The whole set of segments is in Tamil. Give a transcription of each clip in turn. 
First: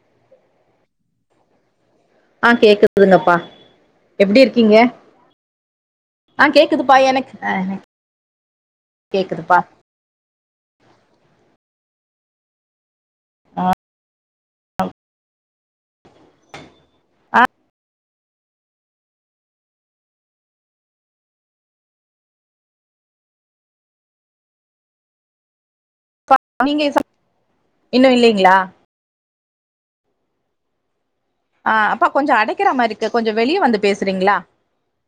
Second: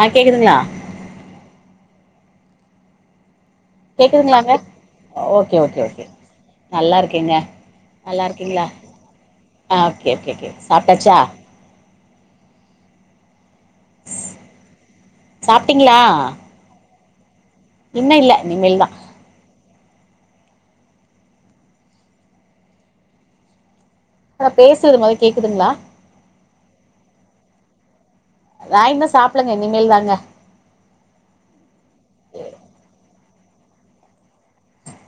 ஆ கேக்குதுங்களா ஆ கேக்குதுங்கப்பா எப்டி கேக்குதுங்களாங்க இருக்கீங்க ஓகே ஓகே ஓகே ஆ கேக்குதுப்பா நல்லா இருக்கேங்க எனக் ஆ கேக்குதுப்பா கே கே கே சாப்பிட்டாச்சா ஆ ஆ சாப்பிட்டீங்களா ஆ இன்னு இல்ல இனிமேல் த ந பேசுறுது முத கேக்குதுங்களா ம்ம் நீங்க சாப் இன்னும் இல்லங்கிளா நா இன்னு சாப்லங்க இனிமேல் தாங்க ஆ அப்ப கொஞ்சோ அடைக்கிற மாரிக்கு கொஞ்சோ வெளிய வந்து பேசுறீங்களா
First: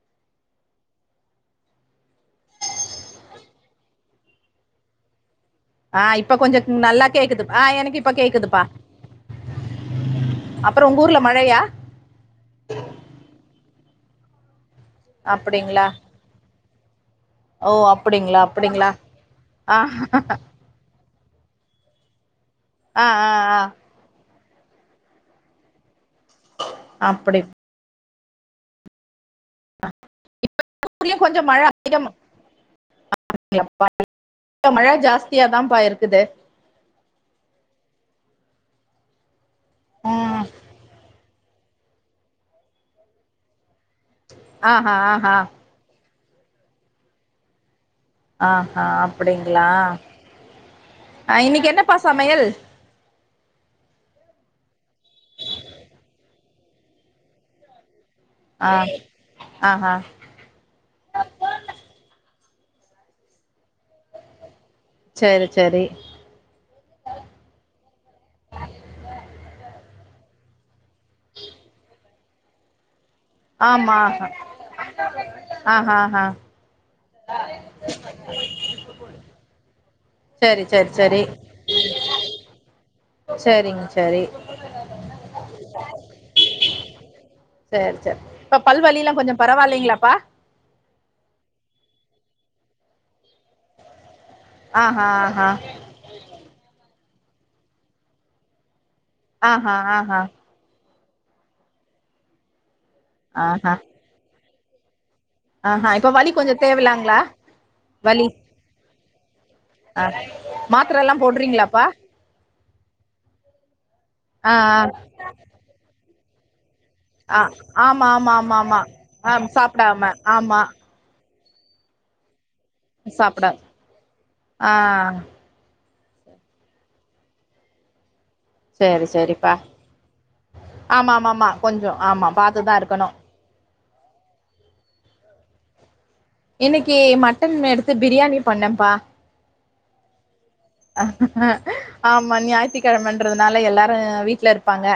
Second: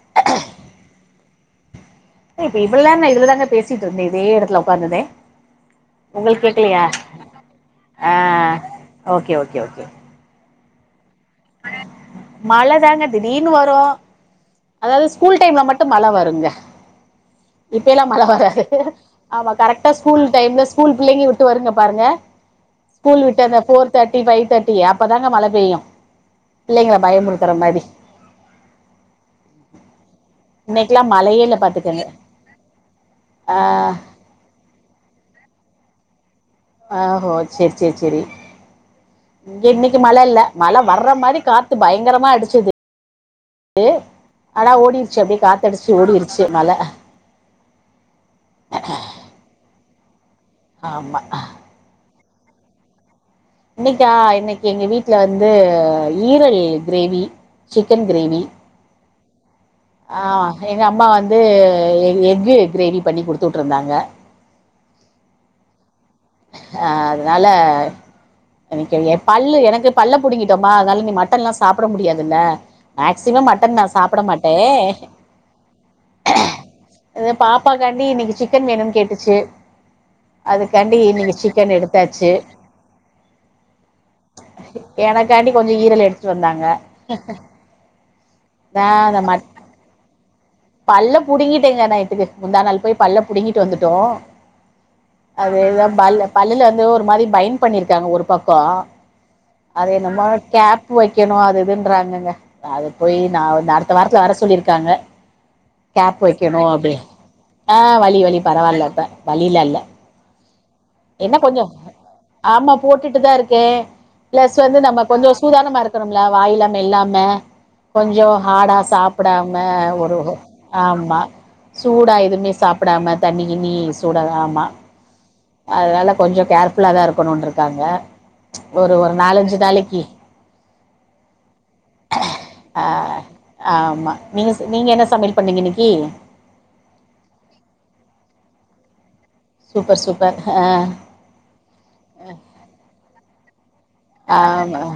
[unintelligible] இப்ப இவளல்லா நா இதுலதாங்க பேசிட்ருந்தே இதே இடத்ல உட்காந்ததே ஆ இப்ப கொஞ்சோ நல்லா கேக்குது ஆ எனக்கு இப்ப கேக்குதுப்பா ஓகே ஓகே ஓகே அப்ரோ உங்க ஊர்ல மழையா மழதாங்க திடீர்னு வரு அதாது ஸ்கூல் டைம்ல மட்டு அப்டிங்களா மழ வருங்க ஓ இப்ப எல்லா மழ அப்டிங்களா வராது அப்டிங்களா ஆமா ஆ கரெக்டா ஸ்கூல் டைம்ல ஸ்கூல் பிள்ளைங்க விட்டு வரும் பாருங்க ஆ ஆ இந்த போர் தேட்டி ஃபைவ் தேட்டி அப்பதாங்க மழ பெய்யு பெல்லைங்கள அப்டி பயமுறுத்துற மாரி இன்னைக்கெல்லா [inaudible] கொஞ்சோ மழையே இல்ல மழ பாத்துக்கங்க அதிகம் ஆ [inaudible] ப்ப மழ ஜாஸ்தியாதா பா இருக்குது ஆ ஹோ செரி செரி செரி இங்க இன்னிக்கு மழ இல்ல ம் மழ வர்ற மாரி காத் த்து பயங்கரமா அடிச்ச து ஆனா ஆஹா ஓடிர்ச்சு ஆஹா அப்டியே காத் தடிச்சு ஓடிர்ச்சு மல ஆ ஆ அப்டிங்ளா ஆமா இன்னிக்கு என்னப்பா சமையல் இன்னிக்கா இன்னிக்கு எங்க வீட்ல வந்து ஈரல் க்ரேவி சிக்கன் க்ரேவி ஆ ஆ ஹா ஆ எங்க அம்மா வந்து எ எக்கு க்ரேவி பண்ணி கொடுத்து வுட்ருந்தாங்க செரி செரி அ அதனால [unintelligible] பல்லு எனக்கு பல்ல புடிங்கிட்டோமா அதனால நீ மட்டன் ல்லாம் சாப்ட முடியாதுல்ல மேக்சிமம் மட்டன் நா ஆமா சாப்ட மாட்டே ஆஹா ஆஹா இது பாப்பாக்காண்டி இன்னிக்கு சிக்கன் வேணுனு கேட்டுச்சு செரி செரி தி இன்னிக்கி சிக்கன் எடுத்தாச்சு சேரிங்க சேரி எனக்காண்டி கொஞ்ச ஈரல் எடுத்துட்டு வந்தாங்க சேர் சேர் இப்ப நா பல்வலில்லா அந்த கொஞ்ச மட் பரவாயில்லைங்ளாப்பா பல்ல புடுங்கிட்டேங்க நைட்டுக்கு முந்தா நாள் போய் பல்ல புடிங்கிட்டு வந்துட்டோ ஆஹா ஆஹா அதேதா பல்லு பல்லுல வந்து ஒரு மாரி பைன் பண்ணிருக்காங்க ஒரு பக்கோ ஆஹா அத ஆஹா என்னமோ கேப்பு வைக்கணு அது இதுன்றாங்கங்க அது போய் நா ஆஹா அடுத்த வாரத்ல வர சொல்லியிருக்காங்க ஆஹா இப்ப கேப்பு வலி கொஞ்சோ வைக்கணு அப்டி தேவலாங்களா ஆ வலி வலி பரவாயில்ல இப்ப வலிலா இல்ல ஆ மாத்திர எல்லா என்ன கொஞ்சோ போடுறீங்ளாப்பா ஆமா போட்டுட்டு தா இருக்கே ஆ ப்ளஸ் வந்து நம்ம கொஞ்ச சூதானமா இருக்கணுய்ல வாயில மெல்லா ம ஆ ஆ ஆமா கொஞ்ச ஆமா ஆமா ஆமா ஹாடா ஆ சாப்புடாம சாப்டாம ஒரு ஆமா ஆமா சூடா எதுமே சாப்படாம தண்ணி சாப்டாம கின்னி சூடா ஆமா ஆ அதனால கொஞ்ச கேர்ஃபுல்லா தா இருக்கண்ருக்காங்க சேர் செரிப்பா ஆமாமாமா கொஞ்ச ஆமா பாத்து தா ஆ இருக்கணு ஆமா நீங்க நீங்க என்ன சமையல் பண்ணீங்க இன்னிக்கி இன்னிக்கி மட்டன் எடுத்து பிரியாணி பண்ணப்பா சூப்பர் சூப்பர் அ ஆமா ஞாயித்துக்கிழமன்றதுனால எல்லாரு வீட்ல ஆமா இருப்பாங்க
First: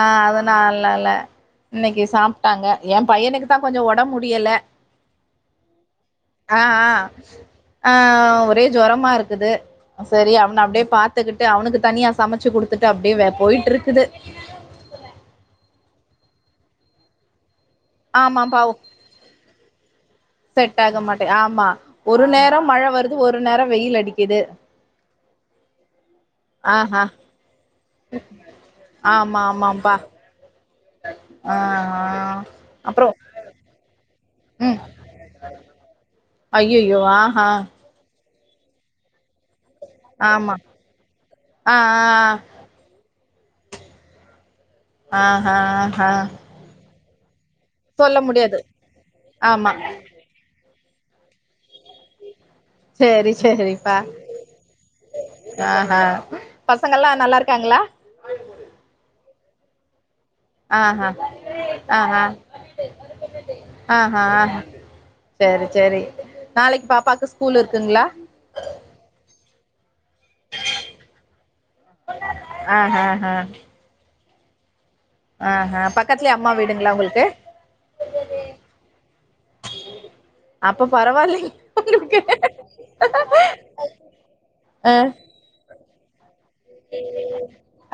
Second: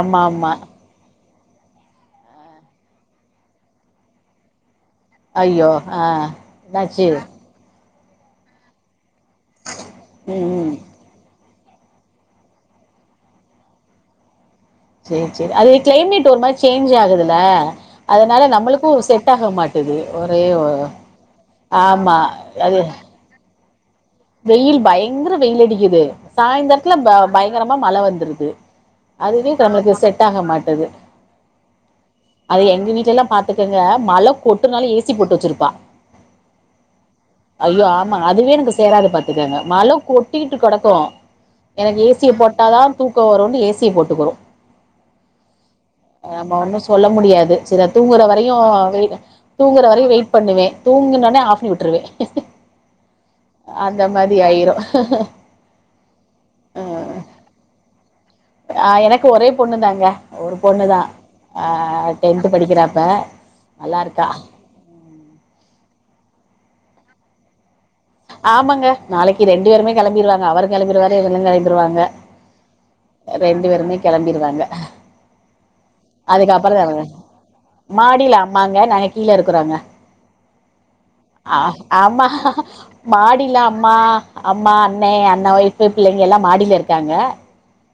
ஆ ஆமா அதுனாலல்ல இன்னைக்கி சாப்ட்டாங்க எ பையனுக்கு தா கொஞ்ச உடம்ப் முடியல அய்யோ ஆ ஆ ஆ எனாச்சு ஆ ஒரே ஜொரமா இருக்குது செரி ம் அவன ம் அப்டியே பாத்துக்கிட்டு அவனுக்கு தனியா சமச்சு குடுத்துட்டு அப்டே போயிட்டுருக்குது செரி செரி அது கிளைமேட் ஒரு மாரி சேஞ்ச் ஆகுதுல்ல அதனால ஆமாப்பா நம்மளுக்கு செட் ஆக மாட் டுது ஒரே ஒ செட் ஆக ஆமா அது வந்து ஒரு நேரோ வெயில் அடிக்கு வெயில் பயங்கர வெயில் அடிக்குது சாய்ந்தரத்துல ஆஹா ப பயங்கரமா மழ வந்துருது ஆமா ஆமாப்பா தாங்க மாட்டது ஆ ஆ அத எங்க அப்றோ வீட்ல எல்லா பாத்துக்கங்க மழ ம் கொட்டுனாலு ஏ சி போட்டு வச்சிருப்பா ஐய்யய்யோ ஆஹா ஐயோ ஆமா அதுவே எனக்கு சேராது பாத்துக்கங்க மழ ஆமா கொட்டிட்டு கெடக்கு ஆ எனக்கு ஏ சி ய ஆ போட்டாதா தூக்க வருன்னு ஏ சி ய போட்டுக்குறு ஆஹா ஹா ஒன்னு சொல்ல முடியாது செர் அது தூங்குற வரையு வெயிட் ஆமா தூங்குற வரையு வெயிட் பண்ணுவே தூங்குனனோ ஆஃப் பண்ணி விட்டுருவே செரி செரிப்பா அந்த மாரி ஆயிரு ஆஹா பசங்கல்லா நல்லா இருக்காங்ளா ஆ எனக்கு ஒரே பொண்ணு தாங்க ஒரு பொண்ணு தா ஆஹா ஆஹா டென்த்து படிக்கிறா இப்ப நல்லாயிருக்கா செரி செரி நாளைக்கு பாப்பாக்கு ஸ்கூல் இருக்குங்ளா ஆமாங்க நாளைக்கி ரெண்டு பேருமே கெளம்பிடுவாங்க அவரு கெளம்பிருவாரு இவளும் கெளம்பிருவாங்க ஆஹா ஆஹா ரெண்டு பேருமே கெளம்பிருவாங்க ஆஹா பக்கத்துலயே அம்மா அதுக்கப்புற வீடுங்களா தாங்க உங்களுக்கு மாடியில அம்மாங்க நாங்க கீழ இருக்குறோங்க அப்ப பரவாயில்லைங்க அ உங்களுக்கு ஆமா மாடில அம்மா அம்மா ஆ அண்ணே அண்ணன் ஒய்ஃப்பு பிள்ளைங்க எல்லா மாடில இருக்காங்க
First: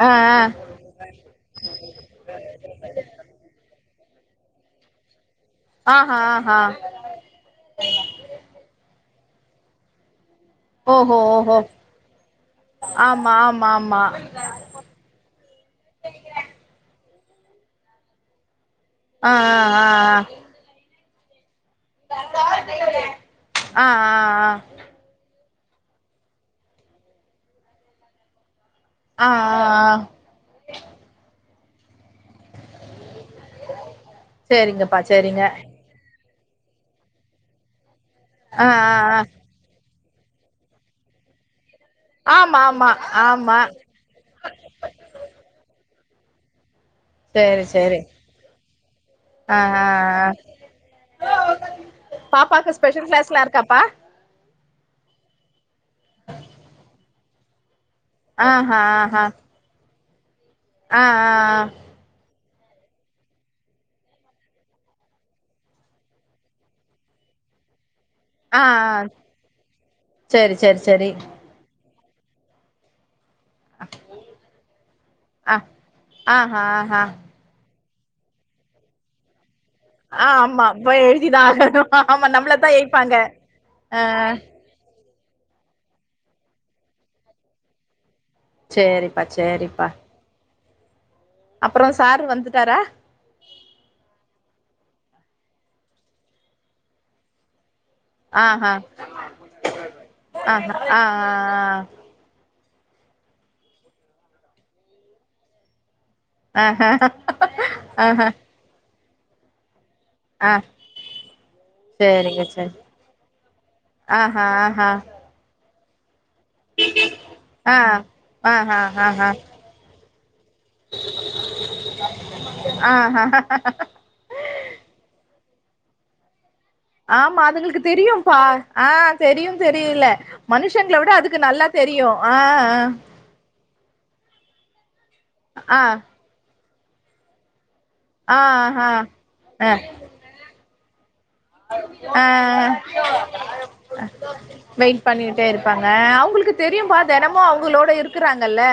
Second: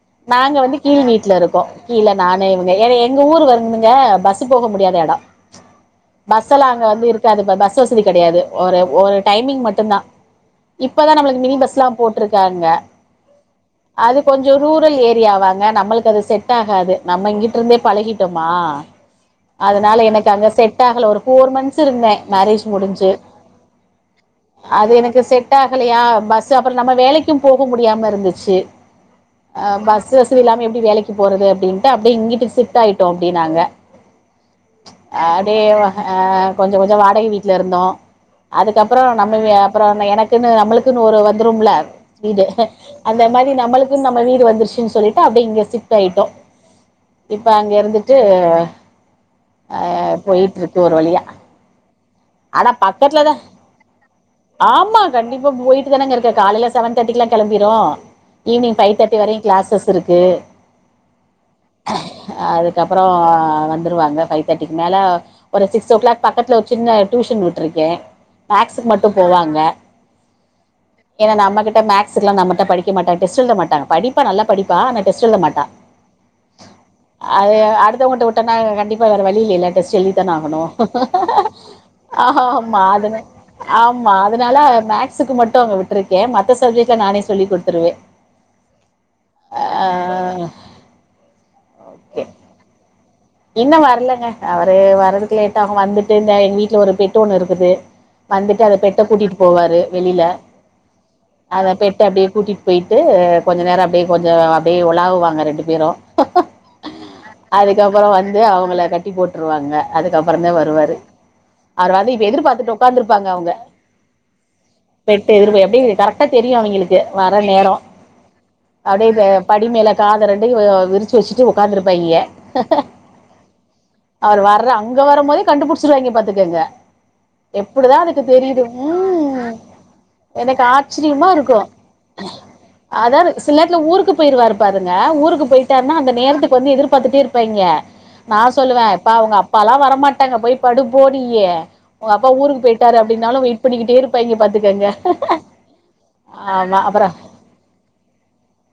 ஆ நாங்க ஆ வந்து கீழ் வீட்ல இருக்கோ கீழ நானு இவங்க ஏன்னா எங்க ஊரு வந்துங்க பஸ் போக முடியாத எடம் ஆஹா பஸ் ஆஹா எல்லா அங்க வந்து இருக்காது பஸ் வசதி கெடையாது ஒரு ஒரு டைமிங் மட்டுந்தா இப்பதா ஓஹோ நம்பளுக்கு மினி ஓஹோ பஸ்ல்லா போட்ருக்காங்க ஆமா ஆமா ஆமா அது கொஞ்சோ ரூரல் ஏரியாவாங்க நம்மளுக்கு அது செட் ஆகாது நம்ம இங்கிட் இருந்தே பழகிட்டோமா ஆ ஆ அதனால எனக்கு அங்க செட் டாகல ஒரு ஃபோர் மந்த்ஸ் இருந்தே மேரேஜ் முடிஞ்சு ஆ ஆ ஆ ஆ அது எனக்கு செட் ஆகலையா பஸ் அப்புறோ நம்ப வேலைக்கு போக முடியாம இருந்துச்சி ஆ அ பஸ்சு வசதி இல்லாம எப்டி வேலைக்கு போறது அப்டின்ட்டு அப்டியே இங்கிட்டு ஷிப்ட் டாய்டோ அப்டியே நாங்க சேரிங்கப்பா சேரிங்க அப்டியே ஆ கொஞ்ச கொஞ்சோ வாடகை வீட்ல இருந்தோ ஆ ஆ அதுக்கப்றோ ஆ நம்மவே அ ப்றோ எனக்குன்னு நம்மளுக்குன்னு ஒரு வந்துரு மில்ல வீடு ஆமா ஆமா அந்த மாறி ஆமா நம்மளுக் இது நம்ம வீடு வந்துருச்சு சொல்லிட்டு அப்டியே இங்க ஷிப்ட் ஆயிட்டோ இப்ப சேரி அங்க சேரி இருந்துட்டு ஆ அ ஆ ஆ போயிட்ருக்கு ஒரு வழியா ஆனா பாப்பாக்கு ஸ்பெஷல் பக்கத்துல கிளாஸ் தான் எல்லா இருக்காப்பா ஆமா கண்டிப்பா போயிட்டு தானங்க இருக்கோ காலைல செவன் தேர்ட்டி எல்லா கிளம்பிரும் ஈவினிங் ஆஹா ஃபை தேர்ட்டி வரையு கிளாஸஸ் இருக்கு அ அ அ அதுக்கப்றோ அ வந்துடுவாங்க ஃபைவ் தேர்ட்டிக்கு மேல ஒரு சிக்ஸ் ஓ கிளாக் பக்கத்துல ஒரு சின்ன டியூஷன் உட்ருக்கே ஆ ஆ ஆ மேக்ஸ்க்கு மட்டு போவா அங்க சேரி சேரி சேரி ஏன்னா நம்மகிட்ட மேக்ஸ் லா நம்மகிட்ட படிக்க மாட்டா டெஸ்ட் எழுத மாட் டா படிப்பா நல்லா படிப்பா ஆனா டெஸ்ட் எழுத ஆ மாட்டா ஆஹா ஆஹா அது அடுத்தவங்கிட்ட உட்டோன்னா கண்டிப்பாக வேற வழி இல்லல்ல டெஸ்ட் எழுதி ஆ தானே ஆகணு ஆமா போய் எழுதிதா ஆகணு நம்மளதா ஆமா அது ஏய்ப்பாங்க மாறி ஆ ஆமா அதனால மேக்ஸ்க்கு மட்டு அங்க விட்டுருக்கே மத்த சப்ஜெக்ட்லா நானே சொல்லி குடுத்துருவே சேரிப்பா சேரிப்பா அ அப்புறோ சாரு வந்துட்டாரா இன்னும் வரலங்க அவரு வரதுக்கு லேட்டாக வந்துட்டு இந்தா எங்க வீட்ல ஒரு பெட்டு ஒண்ணு இருக்குது வந்துட்டு ஆஹா அந்த பெட்ட கூட்டிட்டு போவாரு வெளில ஆஹா ஆ அந்த பெட்ட அப்டியே கூட்டிட்டு போயிட்டு கொஞ்ச நேரம் அப்டியே கொஞ்சோ அப்டியே உழாவுவாங்க ரெண்டு பேரும் ஆ ஆ ஆஹா அதுக்கப் ஆஹா றோ அவங்கள கட்டி போட்ருவாங்க அதுக்கப்பறோ தா ஆ வருவாரு அவரு வந்து இப்ப சேரிங்க சேரி எதிர்பாத்துட்டு உக்காந்துருப்பாங்க அவங்க ஆஹா ஆஹா பெட் [unintelligible] அப்டியே கரெக்டா தெரியு அவிங்களுக்கு வர நேரோ ஆ ஆஹா அப்டியே ஆஹா படி மேல காத ரெண்டையு விரிச்சி வச்சிட்டு உக்காந்திருப்பாங்க அ ஆ அவரு வர்ற அங்க வரும் போதே கண்டுபிடிச்சடுவாங்க பாத்துக்கங்க ஆமா அதுங்களுக்கு எப்டிதா அதுக்கு தெரியுப்பா தெரியுது அ தெரியு ம் தெரியல எனக்கு மனுஷங்கள விட ஆச்சரியமா அதுக்கு இருக்கு நல்லா தெரியு ஆ அ அதா சில நேரத்துல ஊருக்கு போயிவாரு பாருங்க அ ஊருக்கு ஆ போயிட்டாருன்னா அந்த நேரத்துக்கு வந்து எதிர்பாத்துட்டே இருப்பாங்க நா ஆ சொல்லுவே ஆ எப்பா அவுங்க ஆ அப்பால்லா வரமாட்டாங்க போய் படு போ நீயே ஒங்க ஆ அப்பா ஊருக்கு போயிட்டாரு அப்டின்னாலு வெயிட் பண்ணிக்கிட்டே இருப்பாங்க பாத்துக்கோங்க பாங்க ஆ அவுங்களுக்கு தெரியும்பா தெனமு அவுங்களோட இருக்குறாங்கல்ல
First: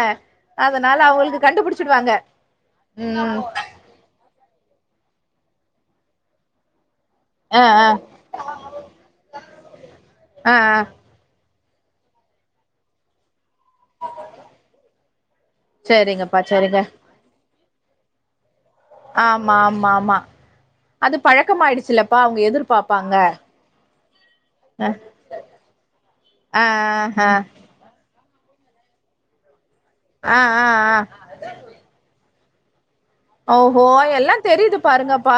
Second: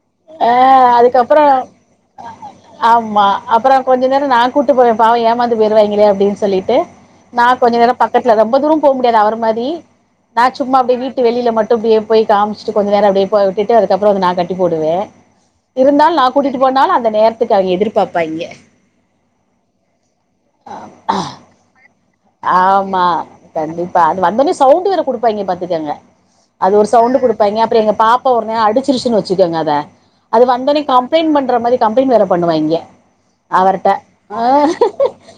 ஆ அதனால அவங்களுக்கு அதுக்கப்றோ கண்டுபிடிச்சிடுவாங்க ஆமா ம் அப்பறோ கொஞ்ச நேரோ நா கூட்டு போவே பாவம் ஏமாந்து போயிருவாங்களே அப்டின் சொல்லிட்டு நா ஆ கொஞ்ச ஆ நேரோ பக்கத்துல ரொம்ப தூரோ போ முடியாது அவர மாரி நா ஆ ஆ சும்மா அப்டியே வீட் டு வெளில மட்டு அப்டியே போய் காமிச்சிட்டு கொஞ்ச நேரோ அப்டியே போக விட்டுட்டு அதுக்கப்பறோ வந்து நா கட்டி போடுவே இருந்தாலு நா சேரிங்கப்பா கூட்டிட்டு சேரிங்க போனாலு அந்த நேரத்துக்கு அவிங்க எதிர்பாப்பாங்க ஆமா ஆமா ஆமா அது பழக்கமாயிடுச்சில்ல ஆமா கண்டிப்பா அது வந்த ஒன்னே சவுண்ட் வேற அ குடுப்பாங்க பாத்துக்கோங்க ஆ அது ஒரு சவுண்ட் ஆ குடுப்பாங்க அப்பறோ எங்க பாப் பா ஒரு நாள் அடிச்சிருச்சின்னு வச்சிக்கோங்க அத ஆ அது ஆ வந்தோனே ஆ கம்ளைண்ட் பண்ற மாரி கம்ளைண்ட் வேற பண்ணுவாங்க ஓஹோ அவர்ட்ட எல்லா ஆ தெரியுது பாருங்கப்பா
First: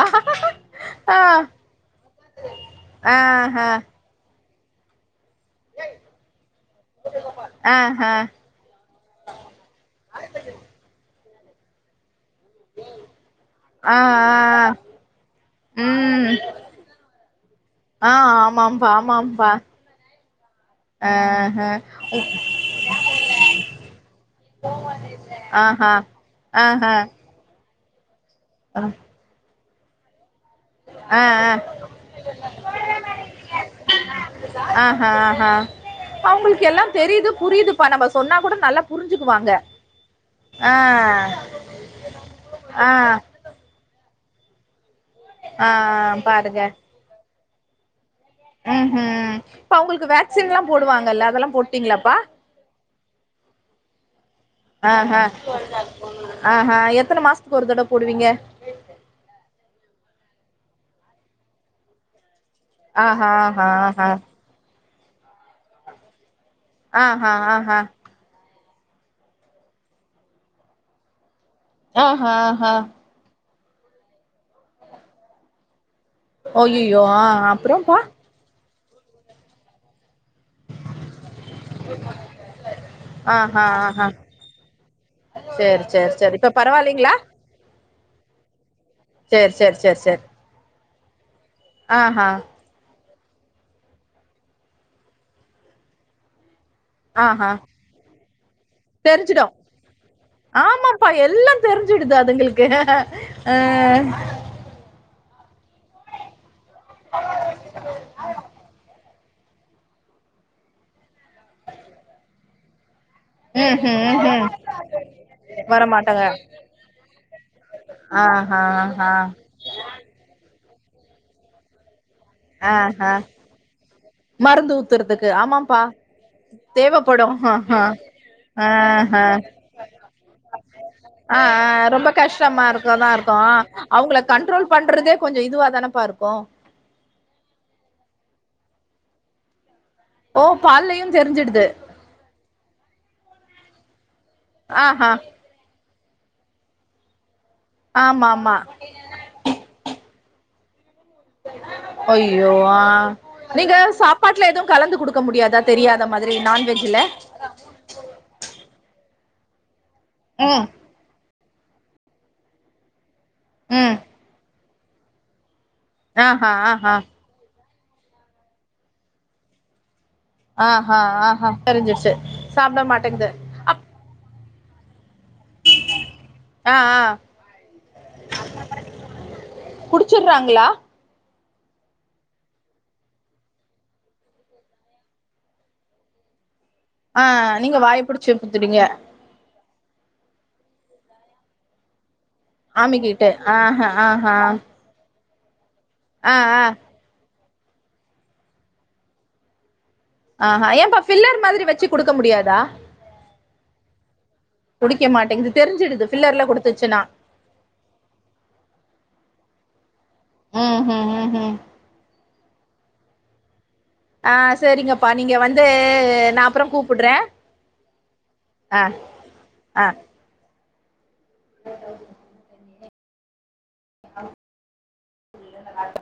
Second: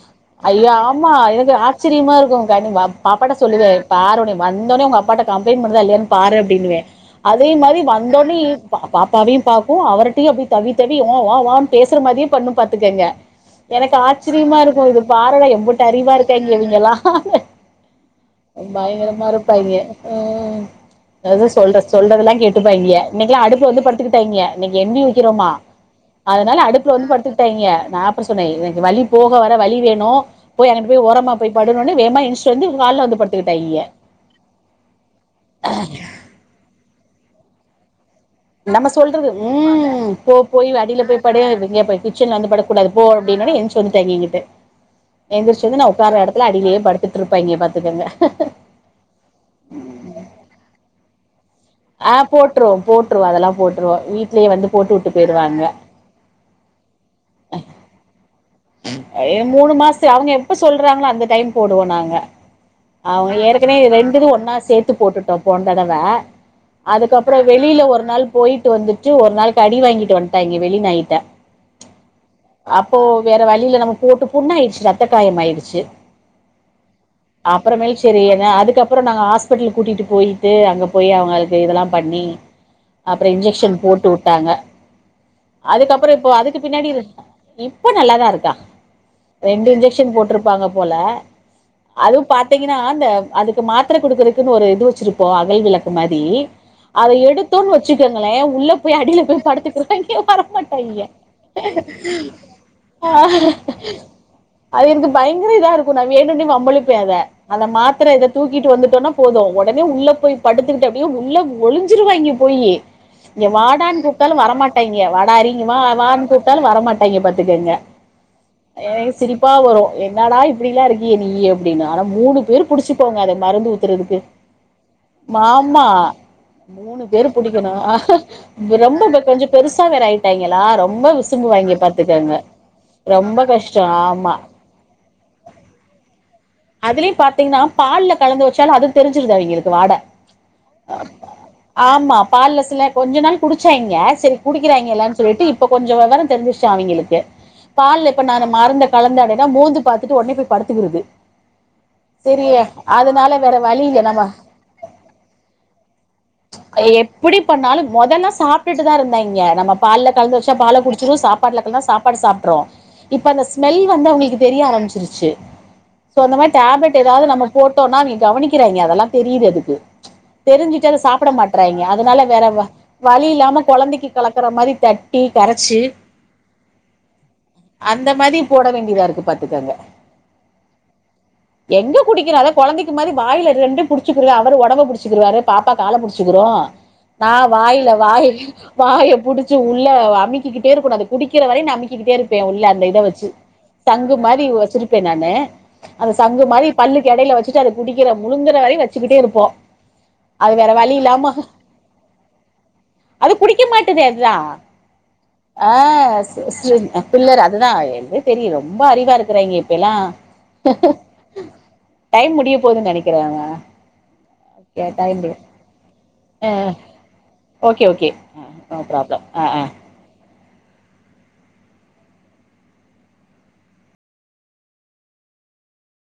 ஐயா ஆமா ஆ எனக்கு ஆச் சிரியமா இருக்கு கனி வா ஆ பாப்பாட்ட ஹ சொல்லுவே பாரு ஒன்னய வந்தோனயு உங்க அப்பாட்ட கம்ப்ளைன்ட் பண்ணுதா இல்லயான்னு பாரு அப்டின்னுவே அதே ஆ மாரி ஹ வந்த ஒன்னே பாப்பாவையு பாக்கு அவர்டையு அப்டியே தவ்வி தவ்வி ஓ ஓ ஓ வான் பேசுற மாரியே பண்ணும் பாத்துக்கோங்க எனக்கு ஆ ஆ ஆச்சரியமா இருக்கு இது பார்லே எம்புட்டு அறிவா ம் இருக்காங் க இவிங்களா ஆ ஆமாம்பா பயங்கரமா ஆமாம்பா இருப்பாங்க ம் ஆ எத ஹ சொல்ற சொல்றதுல்லா கேட்டுப்பாங்க இன்னக்கில்லா அடுப்புல வந்து படுத்துக்கிட்டாங்க இன்னக்கி என் வி வைக்கிறோமா ஆஹா அதுனால ஆஹ அடுப்புல வந்து படுத்துகிட் டாங்க நா அப்பறோ சொன்னே எனக்கு வழி போக வர வழி வேணு போய் அங்குட்டு போய் ஆ ஓரமா ஆ போய் படுங்கன்னு வேமா எந்திச்சி வந்து கால்ல வந்து படுத்துக்கிட்டாங்க அவுங்களுக்கு எல்லா தெரியிது புரியிது நம்ம சொல்றது ம் போ போய் ஆ அடில போய் படு அப்டிங்கயே போயி கிச்சன்ல வந்து ஆ படுக்ககூடாது போ அப்டின்ன ஒன்னே எந்ச்சு வந்துட்டாங்க இங்கிட்டு எந்திரிச்சி ஆ வந்து நா உக்கார்ர எடத்துல பாருங்க அடியிலயே படு த்துருப்பாங்க பாத்துக்கோங்க ம் ம் இப்ப அவுங்களுக்கு வேக்சின்ல்லா போடுவாங்கல்ல அதெல்லா போட் ஆ போட்டுருவோ போட்டுருவோ அதெல்லா போட்டுருவோ வீட்லயே வந்து போட்டு விட்டு போயிடுவாங்க ஆ ஹா எத்தன மாசத்துக்கு ஒரு தடவ போடுவீங்க ஏ மூணு மாசோ அவங்க எப்ப சொல்றாங்களோ அந்த டைம் போடுவோ நாங்க ஆஹா ஆமா ஆஹா ஏற்கனவே ஆஹா ரெண்டுது ஒன்னா சேத்து போட்டுட்டோ போன தடவ ஆஹா அதுக்கப்பறோ வெளில ஆஹா ஒரு நாள் போயிட்டு வந்துட்டு ஒரு நாள் கடி வாங்கிட்டு வந்ட்டாங்க வெளிநாய்ட்ட ஆஹா ஆஹா அப்போ வேற வழி இல்ல நம்ம போட்டு புண்ணாயிடுச்சி ரத்த காயம் ஆயிடுச்சி அய்யய்யோ ஆ அப்புறம்ப்பா அப்றமேல் செரி என்ன அதுக்கப்பறோ நாங்க ஹாஸ்பிட்டல் கூட்டிட்டு போயிட்டு அங்க போய் அதுக்கு இதெல்லா பண்ணி அப்றோ ஆஹா இன்ஜெக்ஷன் போட்டு ஆஹா விட்டாங்க சேரி சேரி அதுக்கப்பறோ இப்போ சேரி இப்ப அதுக்கு பின்னாடி இது பரவாயில்லைங்களா இப்ப நல்லதா இருக்கா சேரி ரெண்டு சேரி சேரி இன்ஜெக்ஷன் சேரி போட்ருப்பாங்க போல அதுவு ஆஹா பாத்தீங் தீங்கன்னா அந்த அதுக்கு மாத்ர குடுக்குறகுன்னு ஒரு இது வச்சிருப்போ அகல் விளக்கு மாரி அத ஆஹா எடுத்தோன்னு வச்சுக்கோங்களே உள்ள போய் அடில போய் தெரிஞ்சிடு படுத்துக்கிருப்பாங்க வர வரமாட்டாங்க ஆமாப்பா எல்லா தெரிஞ்சுடுது அதுங்களுக்கு ஆ அது எனக்கு பயங்கர இதா இருக்கு நா வேணுன்னே வம்பு இழுப்பே அத அந்த மாத்ர இத தூக்கிட்டு வந்துட்டோனா போது உடனே உள்ள போய் படுத்துக்கிட்டு அப்டியே உள்ள ஒழிஞ்சிருவாங்க போயி இங்க ம் வாடான்னு ம் கூப்டாலு ம் வரமாட்டங்க வாட அரி இங்க வா வரமாட்டாங்க வான்னு கூப்ட்டாலு வரமாட்டாங்க பாத் துங்க ஆஹா ஆஹா எனக்கு சிரிப் ப்பா வரு என்னடா இப்டிலா இருக்கயே நீ அப்டின்னு ஆனா மூணு பேரு ஆஹா பிடிச்சுக்கோங்க அத மருந்து ஊத்துறது க்கு மருந்து ஊத்துறதுக்கு ஆமாப்பா மாமா மூணு தேவப்படு பேரு புடிக்கணு ஆ ரொம்ப ஹ ஆ கொஞ்ச பெருசா வேற ஆயிட்டாங்களா ரொம்ப ஆ சிந்துவாங்கய ரொம்ப பாத்துக்க கஷ்டமா இருக்கதா இருக்கு அவங்கள ஆமா கண்ட்ரோல் பண்றதே கொஞ்ச இதுவா தானப்பா இருக்கு அதுலயு பாத்தீங்கன்னா பால்ல கலந்து வச்சாலு அது தெரிஞ்சுருகாது எங்களுக்கு வாட ஓ பால்லயு தெரிஞ்சிடுது ஆமா பால்ல சில கொஞ்ச நாள் குடிச்சாங்க செரி குடிக்கிறாங்க ஆஹா எல்லானு சொல்லிட்டு இப் ப கொஞ்ச வெவர தெரிஞ்சுருச்சா அவிங்களுக்கு பால்ல இப்ப ஆமா நானு ஆமா மருந்து கலந்தாடனா மோந்து பாத்துட்டு உடனே போய் படுத்துகுரது அய்யோ ஆ அதனால வேற நீங்க வழி இல்ல நம்ம சாப்பாட்ல எது கலந்து குடுக்க முடியாதா தெரியாத மாரி நான்வெஜ்ல எப்டி பண்ணாலு மொதல்ல சாப்ட்டுட்டு தா இருந்தாய்ங்க நம்ம பால்ல கலந்து வச்சா ம் பால குடிச் சாப்பாடகல சாப்பாடு சாப்ட்றோ இப்ப அந்த ஸ்மெல் ம் வந்து அவங்களுக்கு தெரிய ஆரமிச்சிருச்சு சோ அந்த மா ஆஹா ஆஹா டேப்லெட் ஏதாது நம்ம போட்டோனா அவிங்க கவனிக்கிறாங்க அதெல்லா தெரிது அதுக்கு தெரிஞ்சுட்டு அத ஆஹா சாப்பிட ஆஹா மாட்றாயிங்க தெரிஞ்சிருச்சு அதனால வேற சாப்ட வழி மாட்டேங்குது இல்லாம அப் குழந்தைக்கு கலக்கற மாரி தட் டு கரைச்சு ஆ ஆ அந்த மாரி போட வேண்டியதா இருக்கு பாத்துக்கங்க ச்சிட்றாங்ளா எங்க குடிக்கர அத குழந்தைக்கு மாரி வாயில ரெண்டு புடிச்சக்குரு அவரு உடம்ப புடிச்சிகுருவாரு பாப்பா கால புடிச்சிக்கிடு ஆ நா நீங்க வாய்ல வாய புடிச்சு குத்துறீங்க வாய புடிச் உள்ள அமிக்கிக்கிட்டே இருக்கன்னு அது குடிக்கிற வரையு நாஅமிக்கிட்டே இருக்கு உள்ள அந்த இத ஆமிக்கிட்டு வச்சு ஆஹ சங்கு ஆஹ மாரி வச்சிருப்பே நானு அந்த ஆ சங்கு ஆ மாரி பல்லுக் எடையில வச்சிட்டு அது குடிக்கிற முழுங்கற வரையு வச்சுக்கிட்டே இருப்போ ஆ ஹா ஏன்ப்ப ஃபில்லர் மாத்ரி வச்சு குடுக்க முடியாதா அது குடிக்க மாட்டதே அதா குடிக்க மாட்டேங்குது ஆ தெரிஞ்சிடுது சே ஃபில்லர்ல செரி குடுத்துச்சுன்னா பிள்ளர் அதா எது செரி ரொம்ப அறிவா இருகரயிங்க இப்ப எல்லா ம் ம் ம் ம் டைம் முடிய போதுன்னு நினைக்கிறேங்க ஆ சரிங்கப்பா நீங்க வந்து நா ஆ அப்ற கூப்புட்றே ஓகே ஓகே நோ ஆ பிராப்ளம் ஆ ஆ [unintelligible]